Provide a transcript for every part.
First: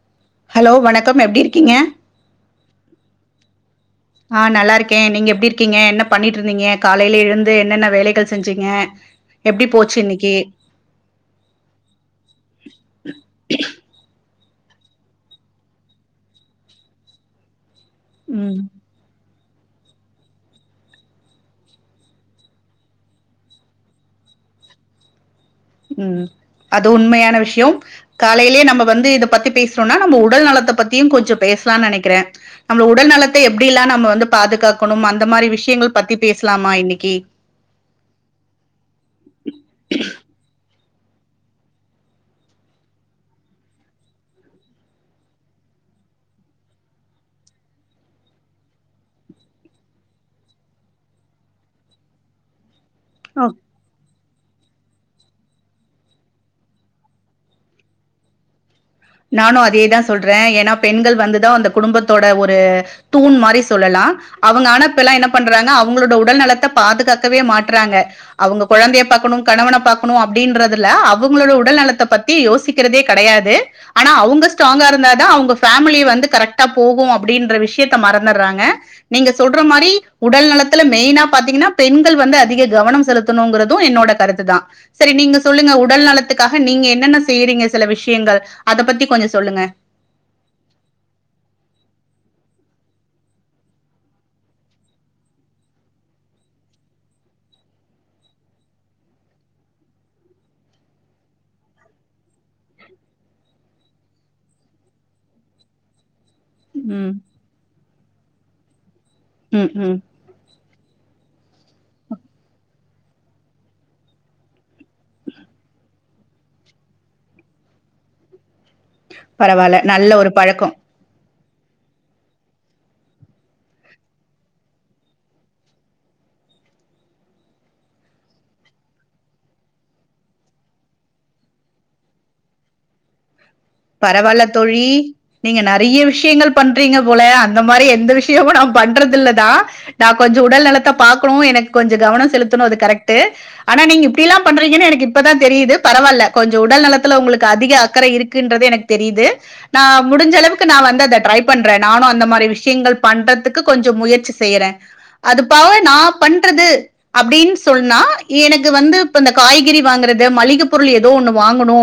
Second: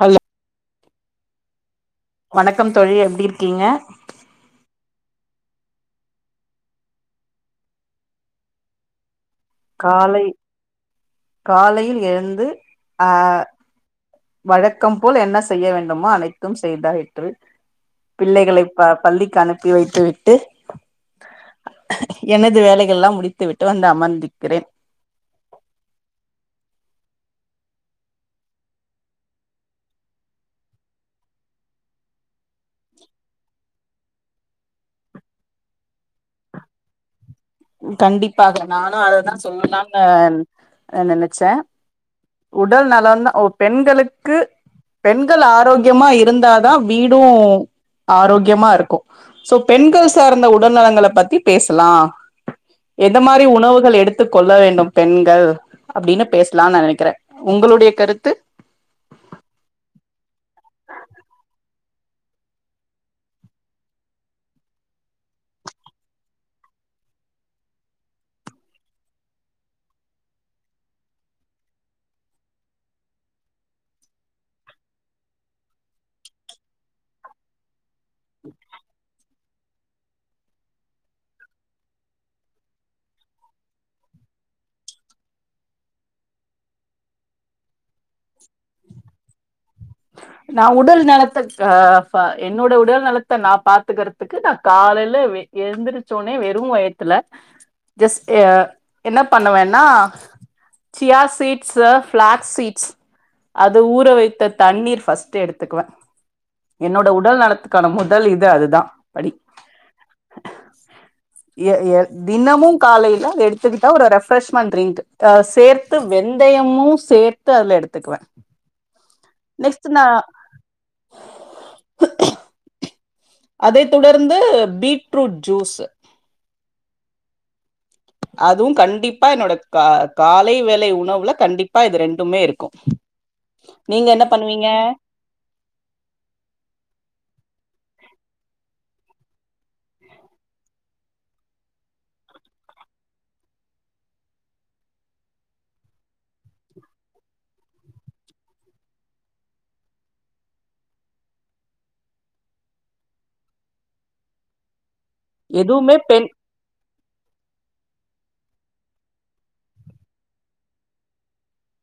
Hello hello வணக்கம் எப்டி இருக்கீங்க வணக்கம் தோழி எப்டி இருக்கீங்க கே நீங்க எப்டி இருக்கீங்க என்ன பண்ணிட்ருந்தீங்க காலைல எழுந்து என்னென்ன வேலைகள் செஞ்சீங்க எப்படி போச்சு காலை இன்னைக்கு? காலையில் எழுந்து அ வழக்கம் போல் என்ன செய்ய வேண்டுமோ அனைத்தும் செய்தாயிற்று ம், பிள்ளைகளை ப பள்ளிக்கு அனுப் பி வைத்து விட்டு எனது வேலைகள்ல்லா முடித்து விட்டு வந்து அமர்ந்து கிரேன் ம் அது உண்மையான விஷயோம் காலைலயே நம்ம வந்து இத பத்தி பேசுறோன்னா நம்ம உடல் நலத்த பத்தியு கொஞ்சம் பே சலா நெனைக்கிறே நம்மள உடல்நலத்தை எப்டிெல்லா நம்ம வந்து பாதுகாக்கணும் அந்த மாரி விஷயங்கள் பத்தி பேசலா ஆமா இன்னிக்கி கண்டிப்பாக நானு அததா சொல்லலாம்னு அ நெனச்ச உடல் நலந்தா ஒ பெண்களுக்கு பெண்கள் ஆரோக்கியமா இருந்தாதா வீடு ஆரோக்கியமாருக்கு சோ பெண்கள் சார்ந்த உடல்நலங்கள பத்தி பேசலா எந்த மாரி உணவுகள் எடுத் து கொல்ல வேண்டும் பெண்கள் அப்டின்னு பேசலான் நா நெனைக்கற உங்களுடைய கருத்து நானு அதே தா சொல்ற ஏன்னா பெண்கள் வந்துதா அந்த குடும்பத்தோட ஒரு தூண் மாரி சொல்லலா அ அவங்க ஆனா இப்பல்லா என்ன பண்றாங்க அவுங்களோட உடல்நலத்த பாதுகாக்கவே மாட்றாங்க அவுங்க கொழந்தைய பாக்கணு கணவன பாக்கணு அப்டின்றதுல அவங்களோட உடல் நலத்த பத்தி யோசிக்கிறதே கெடையாது ஆனா அவுங்க ஸ்ட்ராங்காருந்தா தா அவுங்க ஃபேமிலிய வந்து கரெக்ட்டா போகு அப்டின்ற விஷயத்த மறந்தற்றாங்க நீங்க சொல்ற மாரி உடல் நலத்துல மெயினா பாத்தீங்கன்னா பெண்கள் வந்து அதிக கவனம் செலுத்தணுங்குறது என் னோட கருத்து தா செரி நீங்க சொல்லுங்க உடல் நலத்துக்காக நீங்க என்னென்ன செய்றீங்க செல விஷயங்கள் அத பத்தி கொஞ்சோ சொல்லுங்க நா உடல் நலத்தக்காக என்னோட உடல் நலத்த நா பாத்துக்கறதுக்கு நா காலைல ல எழுந்திச்சோனே வெரு வயத்துல ஜஸ்க் அ என்ன பண்ணுவன்னா சியா சீட்ஸ்ஸு ஃபிளாக்ஸ் சீட்ஸ் அது ஊற வைத்த தண்ணீர் ஃபஸ்ட்டு எடுத்துக்குவ என்னோட ம் உடல் நலத்துக்கான முதல் இது அதுதா படி ம் ம் எ எ தினமும் காலைல எடுத்துக்கிட்டா ஒரு ரெஃப்ரெஷ்மெண்ட் ரிங்க் சேர்த்து வெ ந்தயமு சேர்த்து அதுல எடுத்துக்குவ பரவால்ல நல்ல ஒரு பழக்கோ அதைத் தொடர்ந்து பீட்ரூட் ஜூஸ் அதுவும் கண்டிப்பா என்னோட க காலை வேலை உணவுல கண்டிப்பா இது ரெண்டுமே இருக்கு நீங்க என்ன பரவால்ல பண்ணுவீங்க தோழி நீங்க நெறைய விஷயங்கள் பண்றீங்க போல அந் த மாரி எந்த விஷயமு நா பண்றதில்ல தா நா கொஞ்சோ உடல் நலத்த பாக்கனு எனக்கு கொஞ்சோ‌ கவனோ செலுத் கனோ அது கரெக்ட்டு ஆனா நீங்க இப்டில்லா பண்றீங்கன்ன எனக்கு இப்பதா தெரியிது பரவால்ல கொஞ்சோ உடல்நலத்துல உங்களுக்கு அத் அதிக அக்கற இருக் குன்றது எனக்கு தெரியிது நா முடிஞ்ச அளவுக்கு நா வந்து அத ட்ரை பண்ற நானு அந்த மாரி விஷயங்கள் பண்ற றத்துக்கு கொஞ்சோ முயற்சி செய்ற அது பாவ எதுவுமே நா பெண் பண்றது அப்டின் சொன்னா எனக்கு வந்து இப்ப இந்த காய்கறி வாங்கறத மளிக பொருள் ஏதோ ஒண்ணு வாங்கணு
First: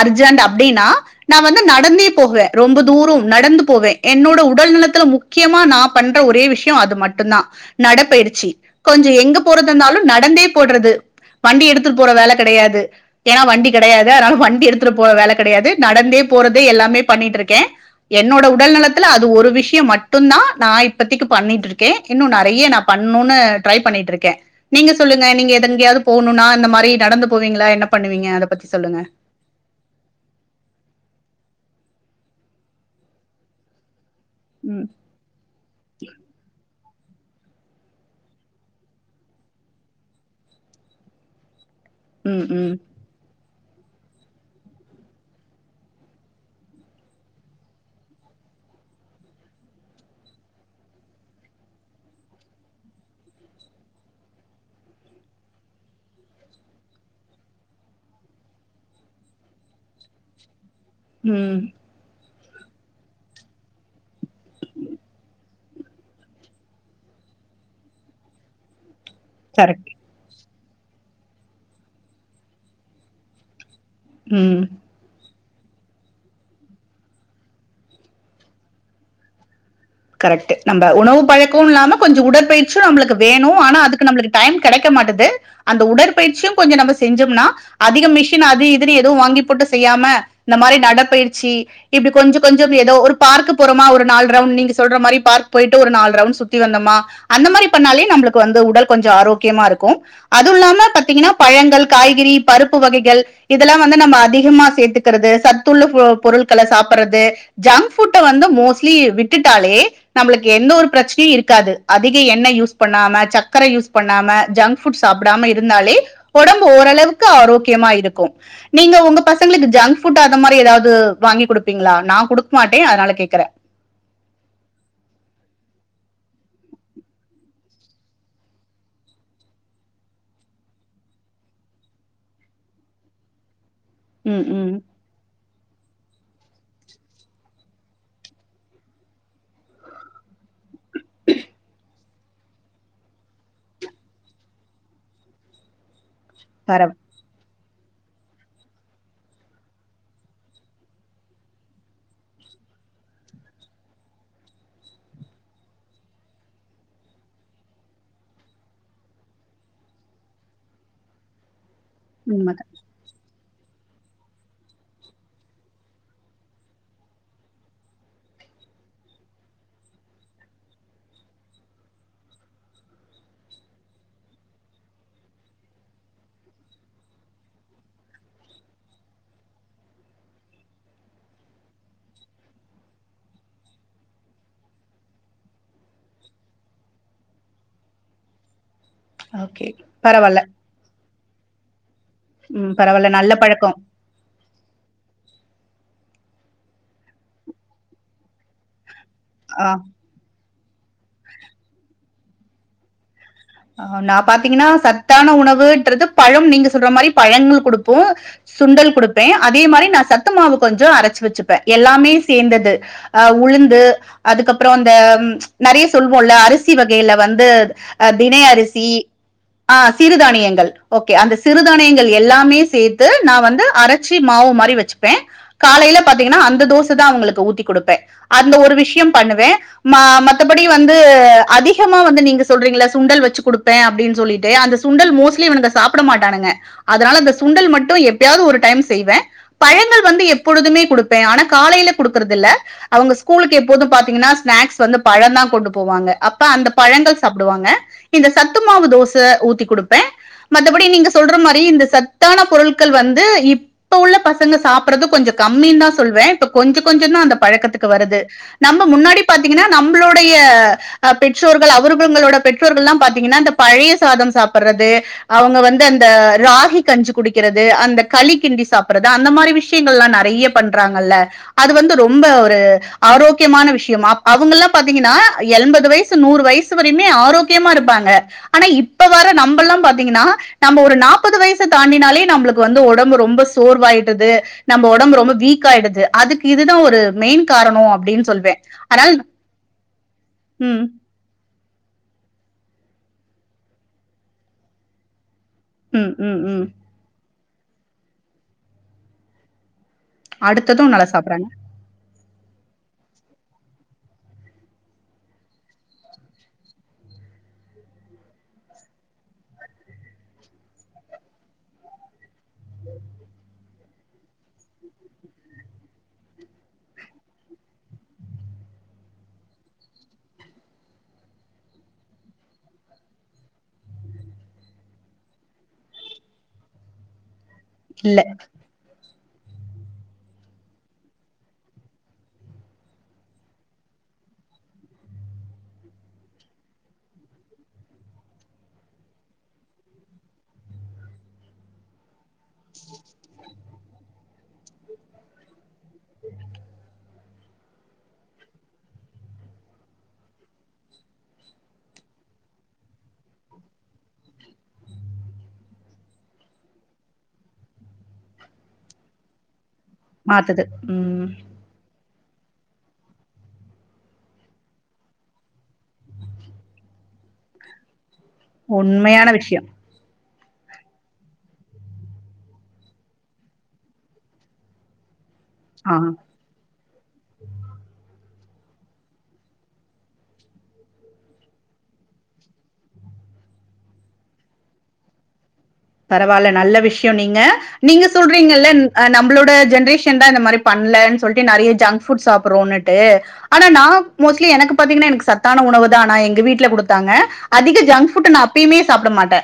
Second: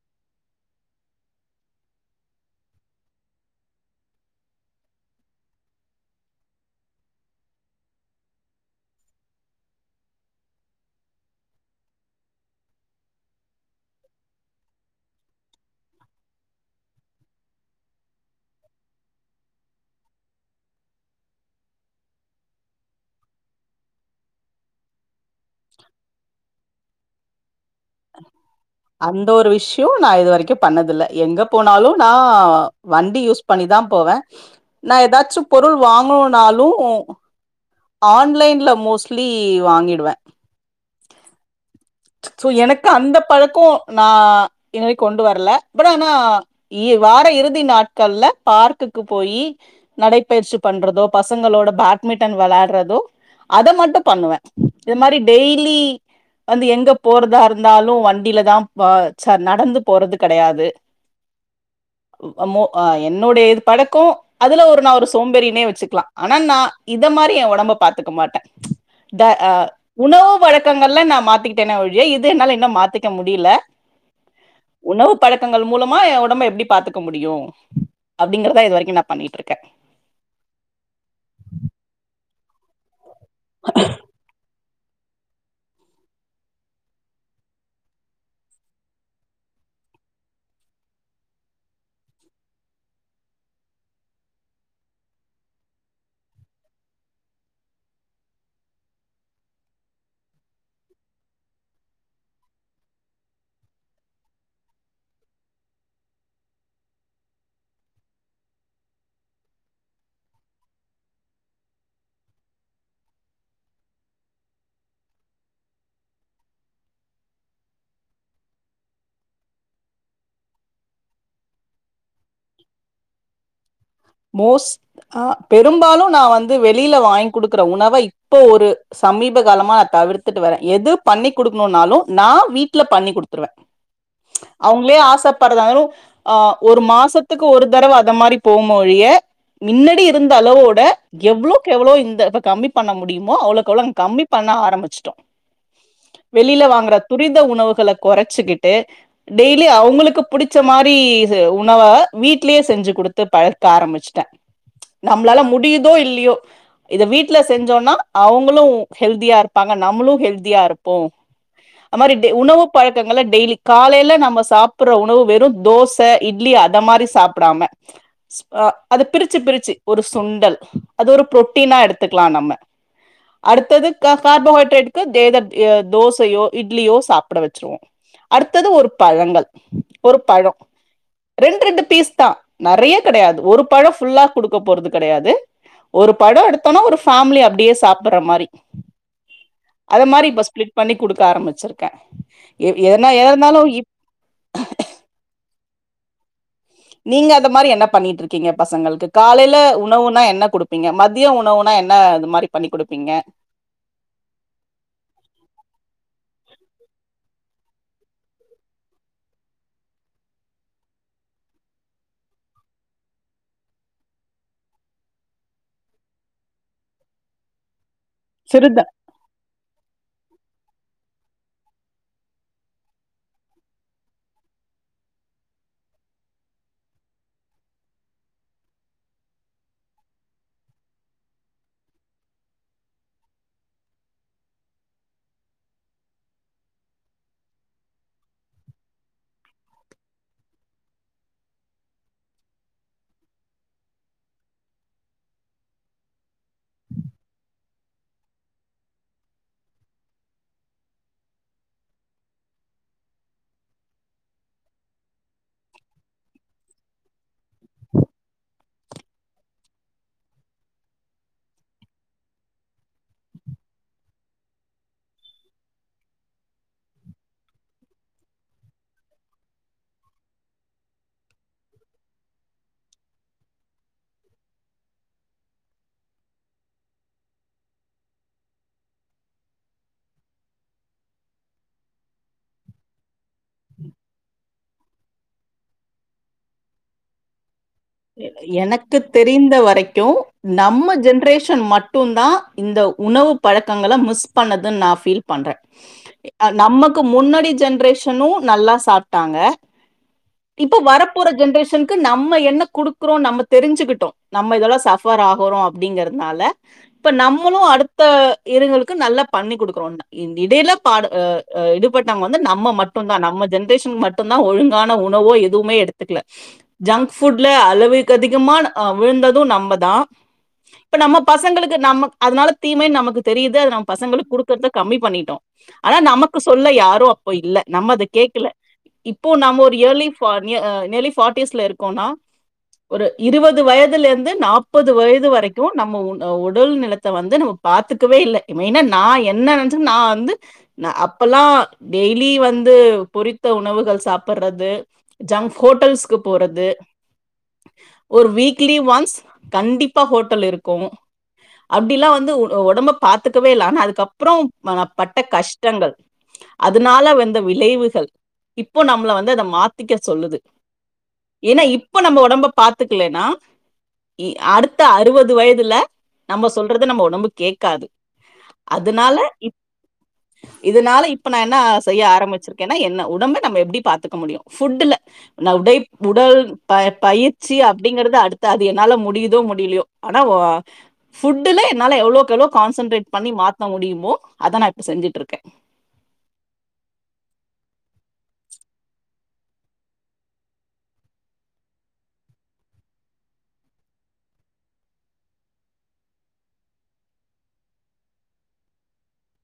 அர்ஜென்ட் அப்டின்னா நான் வந்து நடந்தே போவ ரொம்ப தூரோ நடந்து போவே என்னோட உடல் நலத்துல முக்கியமா நா பண் என்ட ஒரே விஷயம் அது மட்டுந்தா நடப்பயிற்சி கொஞ்ச எங்க போறது இருந்தாலு நடந்தே போடுறது வண்டி எடுத்துட்டு போற வேல கெடயாது ஏனா வண்டி கெடயாது அதனால வண்டி எடுத்துட்டு போற வேல கிடையாது நடந்தே போறது எல்லாமே பண்ணிட்ருக்கே என்னோட உடல் நலத்துல அது ஒரு விஷய மட்டுந்தா நா இப்பத்திக்கு பண்ணிட்ருக்கே இன்னு நெறய நா பண் பண்னுணு ட்ரை பண்ணிட்ருக்கே நீங்க சொல்லுங்க நீங்க எதங் எங்கயாவது போணுனா இந்த மாரி நடந்து போவீங்களா என்ன பண் பண்ணுவீங்க அத பத்தி சொல்லுங்க அந்த ஒரு விஷய நா இது வரைக்கு பண்ணதில்ல எங்க போனாலு நா வண்டி யூஸ் பண்ணிதா போவே ம் நா ஏதாச்சு பொருள் வாங்குனாலு ஆன்லைன்ல மோஸ்லி வாங்கிடுவே ம் சோ ம் எனக்கு அந்த பழ கோ நா [unintelligible] கொண்டு வரல பட் ஆனா இ வார இறுதி நாட்கள்ல ப பார்க்குக்கு போய் நடைப்பயிற்சி பண்றதோ பசங்களோட பேட்மிட்டன் விளயாடுறதோ அத மட்டு பண்ணுவே இது மாரி டெய்லி வந்து எங்க போறதா இருந்தாலு வண்டில தா பா ச நடந்து போறது கிடையாது ம் அ மோ அ என்னுடைய இது பழக்கோ அதுல ஒரு நா ஒரு சோம்பேறினே வ வசுக்லா ஆனா நா இதமாரி என் உடம்ப பாத்துக்க மாட்டே த அ கரெக்ட் உணவு வழக் கங்கள்ல நா மாத்திக்கிட்டேனே ஒலிய இது என்னால இன்னு மாத்திக்க முடில ம் உணவு பழக்க க்கங்கள் மூலமா எ உடம்ப எப்டி பாத்துக்க முடியு அப்டிங்கறத இது வரக்கு நா பண்ணிட்ருக்கே கரெக்டு நம்ப உணவு பழக்க இல்லாம கொஞ்ச உடற்பயிற்சு நம்மளுக்கு வேணு ஆனா அதுக்கு நம்ளுக்கு டைம் கிடக்க மாட்டது அந்த உடற்பயிற்சியு கொஞ்ச நம்ப செஞ்சோம்னா அதிக மிஷின் அது இது எதுவு வாங்கி போட்டு செய்யாம இந்த மாரி நடப்பயிற்சி இப்டி கொஞ்ச கொஞ்ச ஏதோ ஒரு பார்க்கு போறமா ஒரு நாலு ரவுண்ட் நீங்க ஸ் சொல்ற மாரி பார்க் போயிட்டு ஒரு நாலு ரவுண்ட் சுத்தி வந்தமா அந்த மாரி பண்ணாலே நம்ளுக்கு வந்து உடல் கொஞ்ச ஆரோக்கியமா இருக் கு அது இல்லாம பத்தீங்கனா பழங்கள் காய்கறி பருப்பு வகைகள் இதெல்லா வந்து நம்ம அதிகமா சேத்துக்கிறது சத்துள்ள பொ பொருட்கள சாப்றது ஜங்க் புட்ட வந்து மோஸ்ட்லி விட்டு டாலே நம்ளுக்கு எந்த ஒரு பிரச்னயு இருக்காது அதிக எண்ணெ யூஸ் பண்ணாம சக்கர யூஸ் பண்ணாம ஜங்க் புஃட் சாப்டாம இருந்தாலே உடம்பு ஓரளவுக்கு ஆரோக்கியமா இருக்கு நீங்க உங்க பசங் ளுக்கு ஜங்க்புட் அந்த மாதிரி ஏதாவது வாங்கி குடுப்பீங்ளா நான் குடுக் மாட்டே அதனால கேக்குறே மோஸ்ட் ஆ பெரும்பாலு நா வந்து வெளில வாங்கி கொடுக்குற உணவை இப்போ ஒரு சமீப காலமா தவிர்த்துட்டு வரே எது பண்ணி கொடுக்கணுனாலு நா வீட்ல பண்ணி் குடுத்துருவே ம், ம். அவுங்ளே ஆசப்படுறதாலு ஆஹ் ஒரு மாசத்துக்கு ஒரு தடவ அந்த மாரி போமொழிய மின்னடி இருந்த அளவோட எவ்வளோக் எவ்ளோ இந்த ப்ப கம்மி பண்ண முடியுமோ அவ்ளோக்கவ்ளோங் கம்மி பண்ண ஆரம்பிச்ட்டோ வெளில பரவா வாங்ற துரித உணவு கள குறச்சுகிட்டு டெய்லி அவுங்ளுக்கு புடிச்ச மாரி ச உணவ வீட்லியே செஞ்சு குடுத் த்து பழக்க ஆரம்பிச்சுட்ட நமளால முடியுதோ இல்லியோ இத வீட்ல செஞ்சோனா அவுங்களு ஹெல்தியாருப்பாங்க நம்மளு ஹெல்தியாருப்போ அ மாரி டெ உணவு உண்மதான். பழக்கங்கள்ல டெய்லி காலைல நம்ம சாப்புற உணவு வெறு தோச இட்லி அத மாரி சாப்டாம ஆஹ் அது பிரிச்சு பிரிச்சு ஒரு சுண்டல் அது ஒரு பு்ரோட்டீனா எடுத்துக்லா நம்ம அடுத்தது க கார்போஹைட்ரேட்க்கு தேத அஹ் தோசையோ இட்லியோ சாப்ட வச்ருவோ அடுத்தது ஒரு பழங்கள் ஒரு பழ ரெண்டு ரெண்டு பீஸ்தா நெறய கெடையாது ஒரு பழ ஃபுல்லா குடுக்க போறது கெடையாது ஒரு பட எடுத்தோனா ஒரு ஃபேமிலி அப்டியே சாப்ற மாரி ஓகே. அது மாரி பரவால்ல. இப்ப ஸ்பிளிட் பண்ணி குடுக்க ஆரம்பிச்சிர க்க எ ம் பரவால்ல. என்ன நல்ல எதனாலு பழக்கம். இப் நீங்க அந்த மாரி என்ன பண்ணிட்ருக்கீங்க பசங்கள்க்கு காலைல ஆ. உணவுனா என்ன குடுப் ப்பிங்க மதிய உணவுனா என்ன இது மாரி பண்ணி குடுப்பிங்க ஹ நா பாத்தீங்கனா சத்தான உணவுன்றது பழ நீங்க சொல்ற மாரி பழங்கள் குடுப்போ சுண்டல் குடுப்பே அதே மாரி நா சத்து மாவு கொஞ்சோ அரச்சு வச்ச ப்ப எல்லாமே சேந்தது அ உளுந்து அதுக்கப்றோ அந்த ம் நறைய சொல்வோல்ல அரிசி வகைல வந்து அ சிறு தினையரிசி ஆ சிறுதானியங்கள் ஓகே அந்த சிறுதானியங்கள் எல்லாமே சேத்து நா வந்து அரச்சி மாவு மாரி வச்சுப் ப்ப காலைல பாத்தீங்கனா அந்த தோசதா அவுங்ளுக்கு ஊத்தி குடுப்பே அந்த ஒரு விஷ்யோ பண்ணுவே மா அ மத்தபடி வந்து அதிகமா வந்து நீங்க சொல்றீங்கள சுண்டல் வச்சு குடுப்பே அப்டின் சொல்லிட்டு அந்த சுண்டல் மோஸ்ட்லி இவனுங்க சாப்ட மாட்டானுங்க அதனால அந்த சுண்டல் மட்டு ப்ப எப்பயாவது ஒரு டைம் செய்வே பழங்கள் வந்து எப்பொழுதுமே குடுப்பே ஆனா காலைல குடுக்கறதில்ல அவுங்க ஸ்கூலுக்கு எப்போது பாத்தீங்கனா ஸ்நாக்ஸ் வந்து பழந்தா கொண்டு போவாங்க அப்ப அந்த பழங்கள் சாப்டுவாங்க இந்த சத்துமாவு தோச ஊத்தி குடுப்பே மத்தபடி நீங்க சொல்ற மாரி இந்த சத்தான பொருட்கள் வந்து இப்ப உள்ள பசங்க சாப்பட்றது கொஞ்சம் கம்மின்தா சொல்வே இப்ப கொஞ்ச கொஞ்சோந்தா அந்த பழக்கத்துக்கு வருது நம்ம முன்னாடி பாத்தீங்கனா நம்ளோடைய ய அ பெற்றோர்கள் அவர்கள்ங்களோட பெற் ற்றோர்கள்லா பாத்தீங்கனா இந்த பழைய சாதம் சாப்பட்றது அவங்க வந்து அந்த ராகி கஞ்சி குடிக்கறது அந்த களி கிண்டி சாப்பட்றது அந்த மாரி விஷ்யங்கள்லா நறைய பண்றாங்கல்ல அது வந்து ரொம்ப ஒரு து ஆரோக்கியமான விஷ்யமா அப் அவுங்கல்லாம் பாத்தீங்கனா எண்பது வயசு நூறு வயசு வரையுமே ஆரோக் கியமா இருப்பாங்க ஆனா இப்ப வர நம்பல்லா பாத்தீங்கனா நம்ப ஒரு நாப்பது வயசு தாண்டினாலே நம்ப ளுக்கு வந்து உடம்பு ரொம்ப சோர்வாயிடுது நம்ம உடம்பு ரொம்ப வீக்காயிடுது அதுக்கு இதுதா ஒரு மெயின் காரணம் அப்படின்னு சொல்வேன் எனக்கு அதனால தெரிந்த வரைக்கு ம் நம்ம ஜென்ரேஷன் மட்டு மட்டுந்தா இந்த உணவு பழக்கங்கள மிஸ் பண்ணதுன் நா பீல் பண்ற ம் ம் அ ம் நமக்கு முன்னாடி ஜென்ரேஷனு நல்லா சாப்ட்டாங்க இப்ப அடுத்ததும் நல்லா வரப்போற சாப்பிடுறாங்க ஜென்ரேஷன்க்கு நம்ம என்ன குடுக்குறோ நம்ம தெரிஞ்சுக்கிட்டோ நம்ம இதல சபர் ஆகறோ அப்டிங்கறதுனால இப்ப நம்மளு அடுத்த த்த இருங்களுக்கு நல்லா பண்ணி குடுக்றோ இடைல பாடு அ அ இடுபட்டவங்க வந்து நம்ம மட் ட்டுந்தா நம்ம ஜென்ரேஷன் மட்டுந்தா ஒழுங்கான உணவோ எதுவுமே எடுத்துக்ல ஜங்க் ஃபுட் ட்ல அளவுக்கதிகமான அ விழுந்தது நம்மதா இப்ப நம்ம பசங்களுக்கு நம்ம அதனால தீமைனு நமக்கு தெரிது அது நம்ம பசங்களுக் குடுக்றத கம்மி பண்ணிட்டோ ஆனா நமக்கு சொல்ல யாரோ அப்போ இல்ல நம்ம அத இல்ல கேக்கல இப்போ நம்ம ஒரு இயர்லி ஃபா நிய அ நியர்லி ஃபாட்டிஸ்ல இருக்கோனா [inaudible] ஒரு இருவது வயதுலேந்து நாப்பது வயது வரைக்கு நம்ம உ உடல் நிலத்த வந்து நம்ம பாத் த்துக்கவே இல்ல மெயினா நா என்ன நெனச்சி நா வந்து ந அப்பல்லா டெய்லி வந்து பொறித்த உணவுகள் சாப்பட்றது ஜங்க் ஹோட்டல்ஸ்கு போறது ஒரு வீக்லி ஒன்ஸ் கண்டிப்பா ஹோட்டல் இருக்கு. அப்டிலா வந்து உடம்ப பாத்துக்கவே இல்ல ஆனா அதுக்கப்புறோ நா பட்ட கஷ்டங்கள் அதனால வந்த விளைவுகள் இப்போ நம்மள வந்து அத மாத் திக்க சொல்லுது மாத்துது ம் ஏன்னா இப்ப நம்ம உடம்ப பாத்துக்கலன்னா அடுத்த அறுவது வயதுல நம்ம சொல்றத நம்ம உடம்பு கேக்காது உண்மையான விஷயோ இதனால இப்ப நா என்ன செய்ய ஆரம்பிச்சிருக்கேன்னா என்ன உடம்ப நம்ம எப்டி பாத்துக்க முடியு ஃபுட்ல ந உடைப் ஆ உடல் ந பயிற்சி அப்டிங்கறது அடுத்த அது என்னால முடியிதோ முடியலையோ ஆனா ஒ ஃபுட்டுல என்ன னால எவ்ளோக்கு எவ்ளோ கான்சன்ட்ரேட் பண்ணி மாத்த முடியுமோ அத நா இப்ப செஞ்சிட்டு இருக்கே பரவால்ல நல்ல விஷயோ நீங்க நீங்க சொல்றீங்கல்ல நம்மளோட ஜென்ரேஷன் தா இந்த மாரி பண் ல சொல்டு நறைய ஜங்க் ஃபுட் சாப்புட்றோன்னுட்டு ஆனா நா மோஸ்ட்லி எனக்கு பாத்தீங்கன்னா எனக்கு சத்தான உணவு தா நா எங்க வீட்ல குடுத்தாங்க அதிக ஜங்க் ஃபுட் நா அப்பயுமே சாப்ட மாட்டே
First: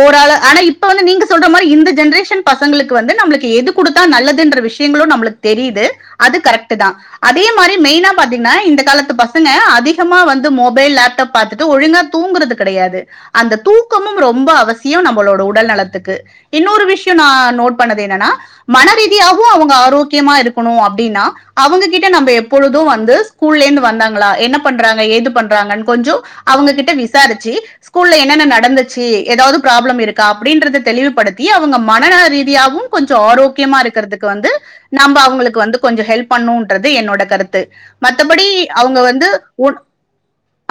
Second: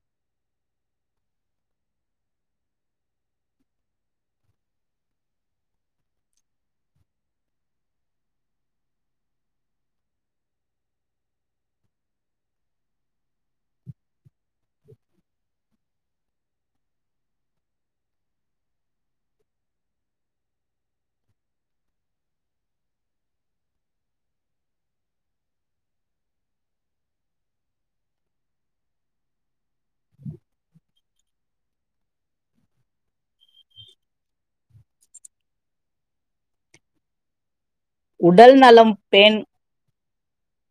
ஓராள ஆனா இப்ப இப்ப வந்து நீங்க சொல்ற மாரி இந்த ஜென்ரேஷன் பசங்களுக்கு வந்து நம்மளுக்கு எது குடுத்தா நல்லதுன்ற விஷயங்களு நம்மளுக்கு தெரியுது து அது கரெக்ட் தா அதே மாரி மெயினா பாத்தீங்கன்னா இந்த காலத்து பசங்க அதிகமா வந்து மொபைல் லேப்டாப் பாத்துட்டு ஒழுங்கா தூங்கறது கெடையாது அந்த தூக்கமும் ரொம்ப அவசியோ நம்மளோட உட உடல் நலத்துக்கு இன்னொரு விஷயோ நா நோட் பண்ணது என்னன்னா மனரீதியாவு அவுங்க ஆரோக்கியமா இருக் ணும் அப்படின்னா அவங்ககிட்ட நம்ப எப்பொழுது வந்து ஸ்கூல்லே இருந்து வந்தாங்களா என்ன பண்றாங்க ஏது பண்றா றாங்கன் கொஞ்சோ அவங்ககிட்ட விசாரிச்சு ஸ்கூல்ல என்னென்ன நடந்துச்சு ஏதாவது ப்ராப்ளம் இருக் கா அப்படின்றத தெளிவுபடுத்தி அவங்க மனநல ரீதியாவு கொஞ்சோ ஆரோக்கியமா இருக்கிறதுக்கு வந்து நம் ப அவங்களுக்கு வந்து கொஞ்ச ஹெல்ப் பண்ணுன்றது என்னோட கருத்து மத்தபடி உடல் நலம் அவங்க வந்து பேண் உன்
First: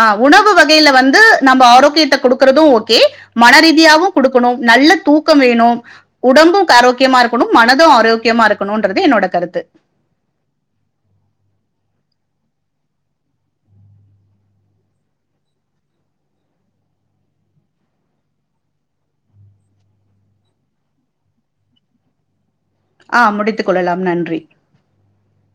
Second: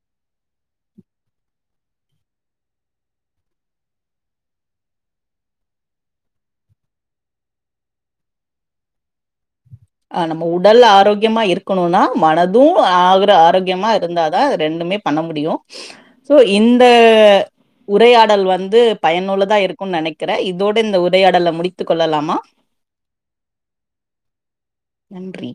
ஆ உணவு வகைல வந்து நம்ப ஆரோக்கியத்த குடுக்குறது ஓகே மனரீதியாவு குடுக்கணு நல்ல தூக்கம் வேணு உடம்பு ஆரோக்கியமா இருக்கணு மனது ஆரோக்கியமா இருக்கணுன்றது என்ன னோட கருத்து ஆ நம்ம உடல் ஆரோக்கியமா இருக்கணுனா மனது ஆகுற ஆரோக்கியமா இருந்தாதா ரெண்டு மே பண்ண முடியு சோ இந்த உரையாடல் வந்து பயனுள்ளதா இருக்கு நெனைக்கிறே இதோட இந்த உரையாடல முடித்து கொள்ளலாமா ஆ முடித்து கொள்ளலாம் நன் நன்றி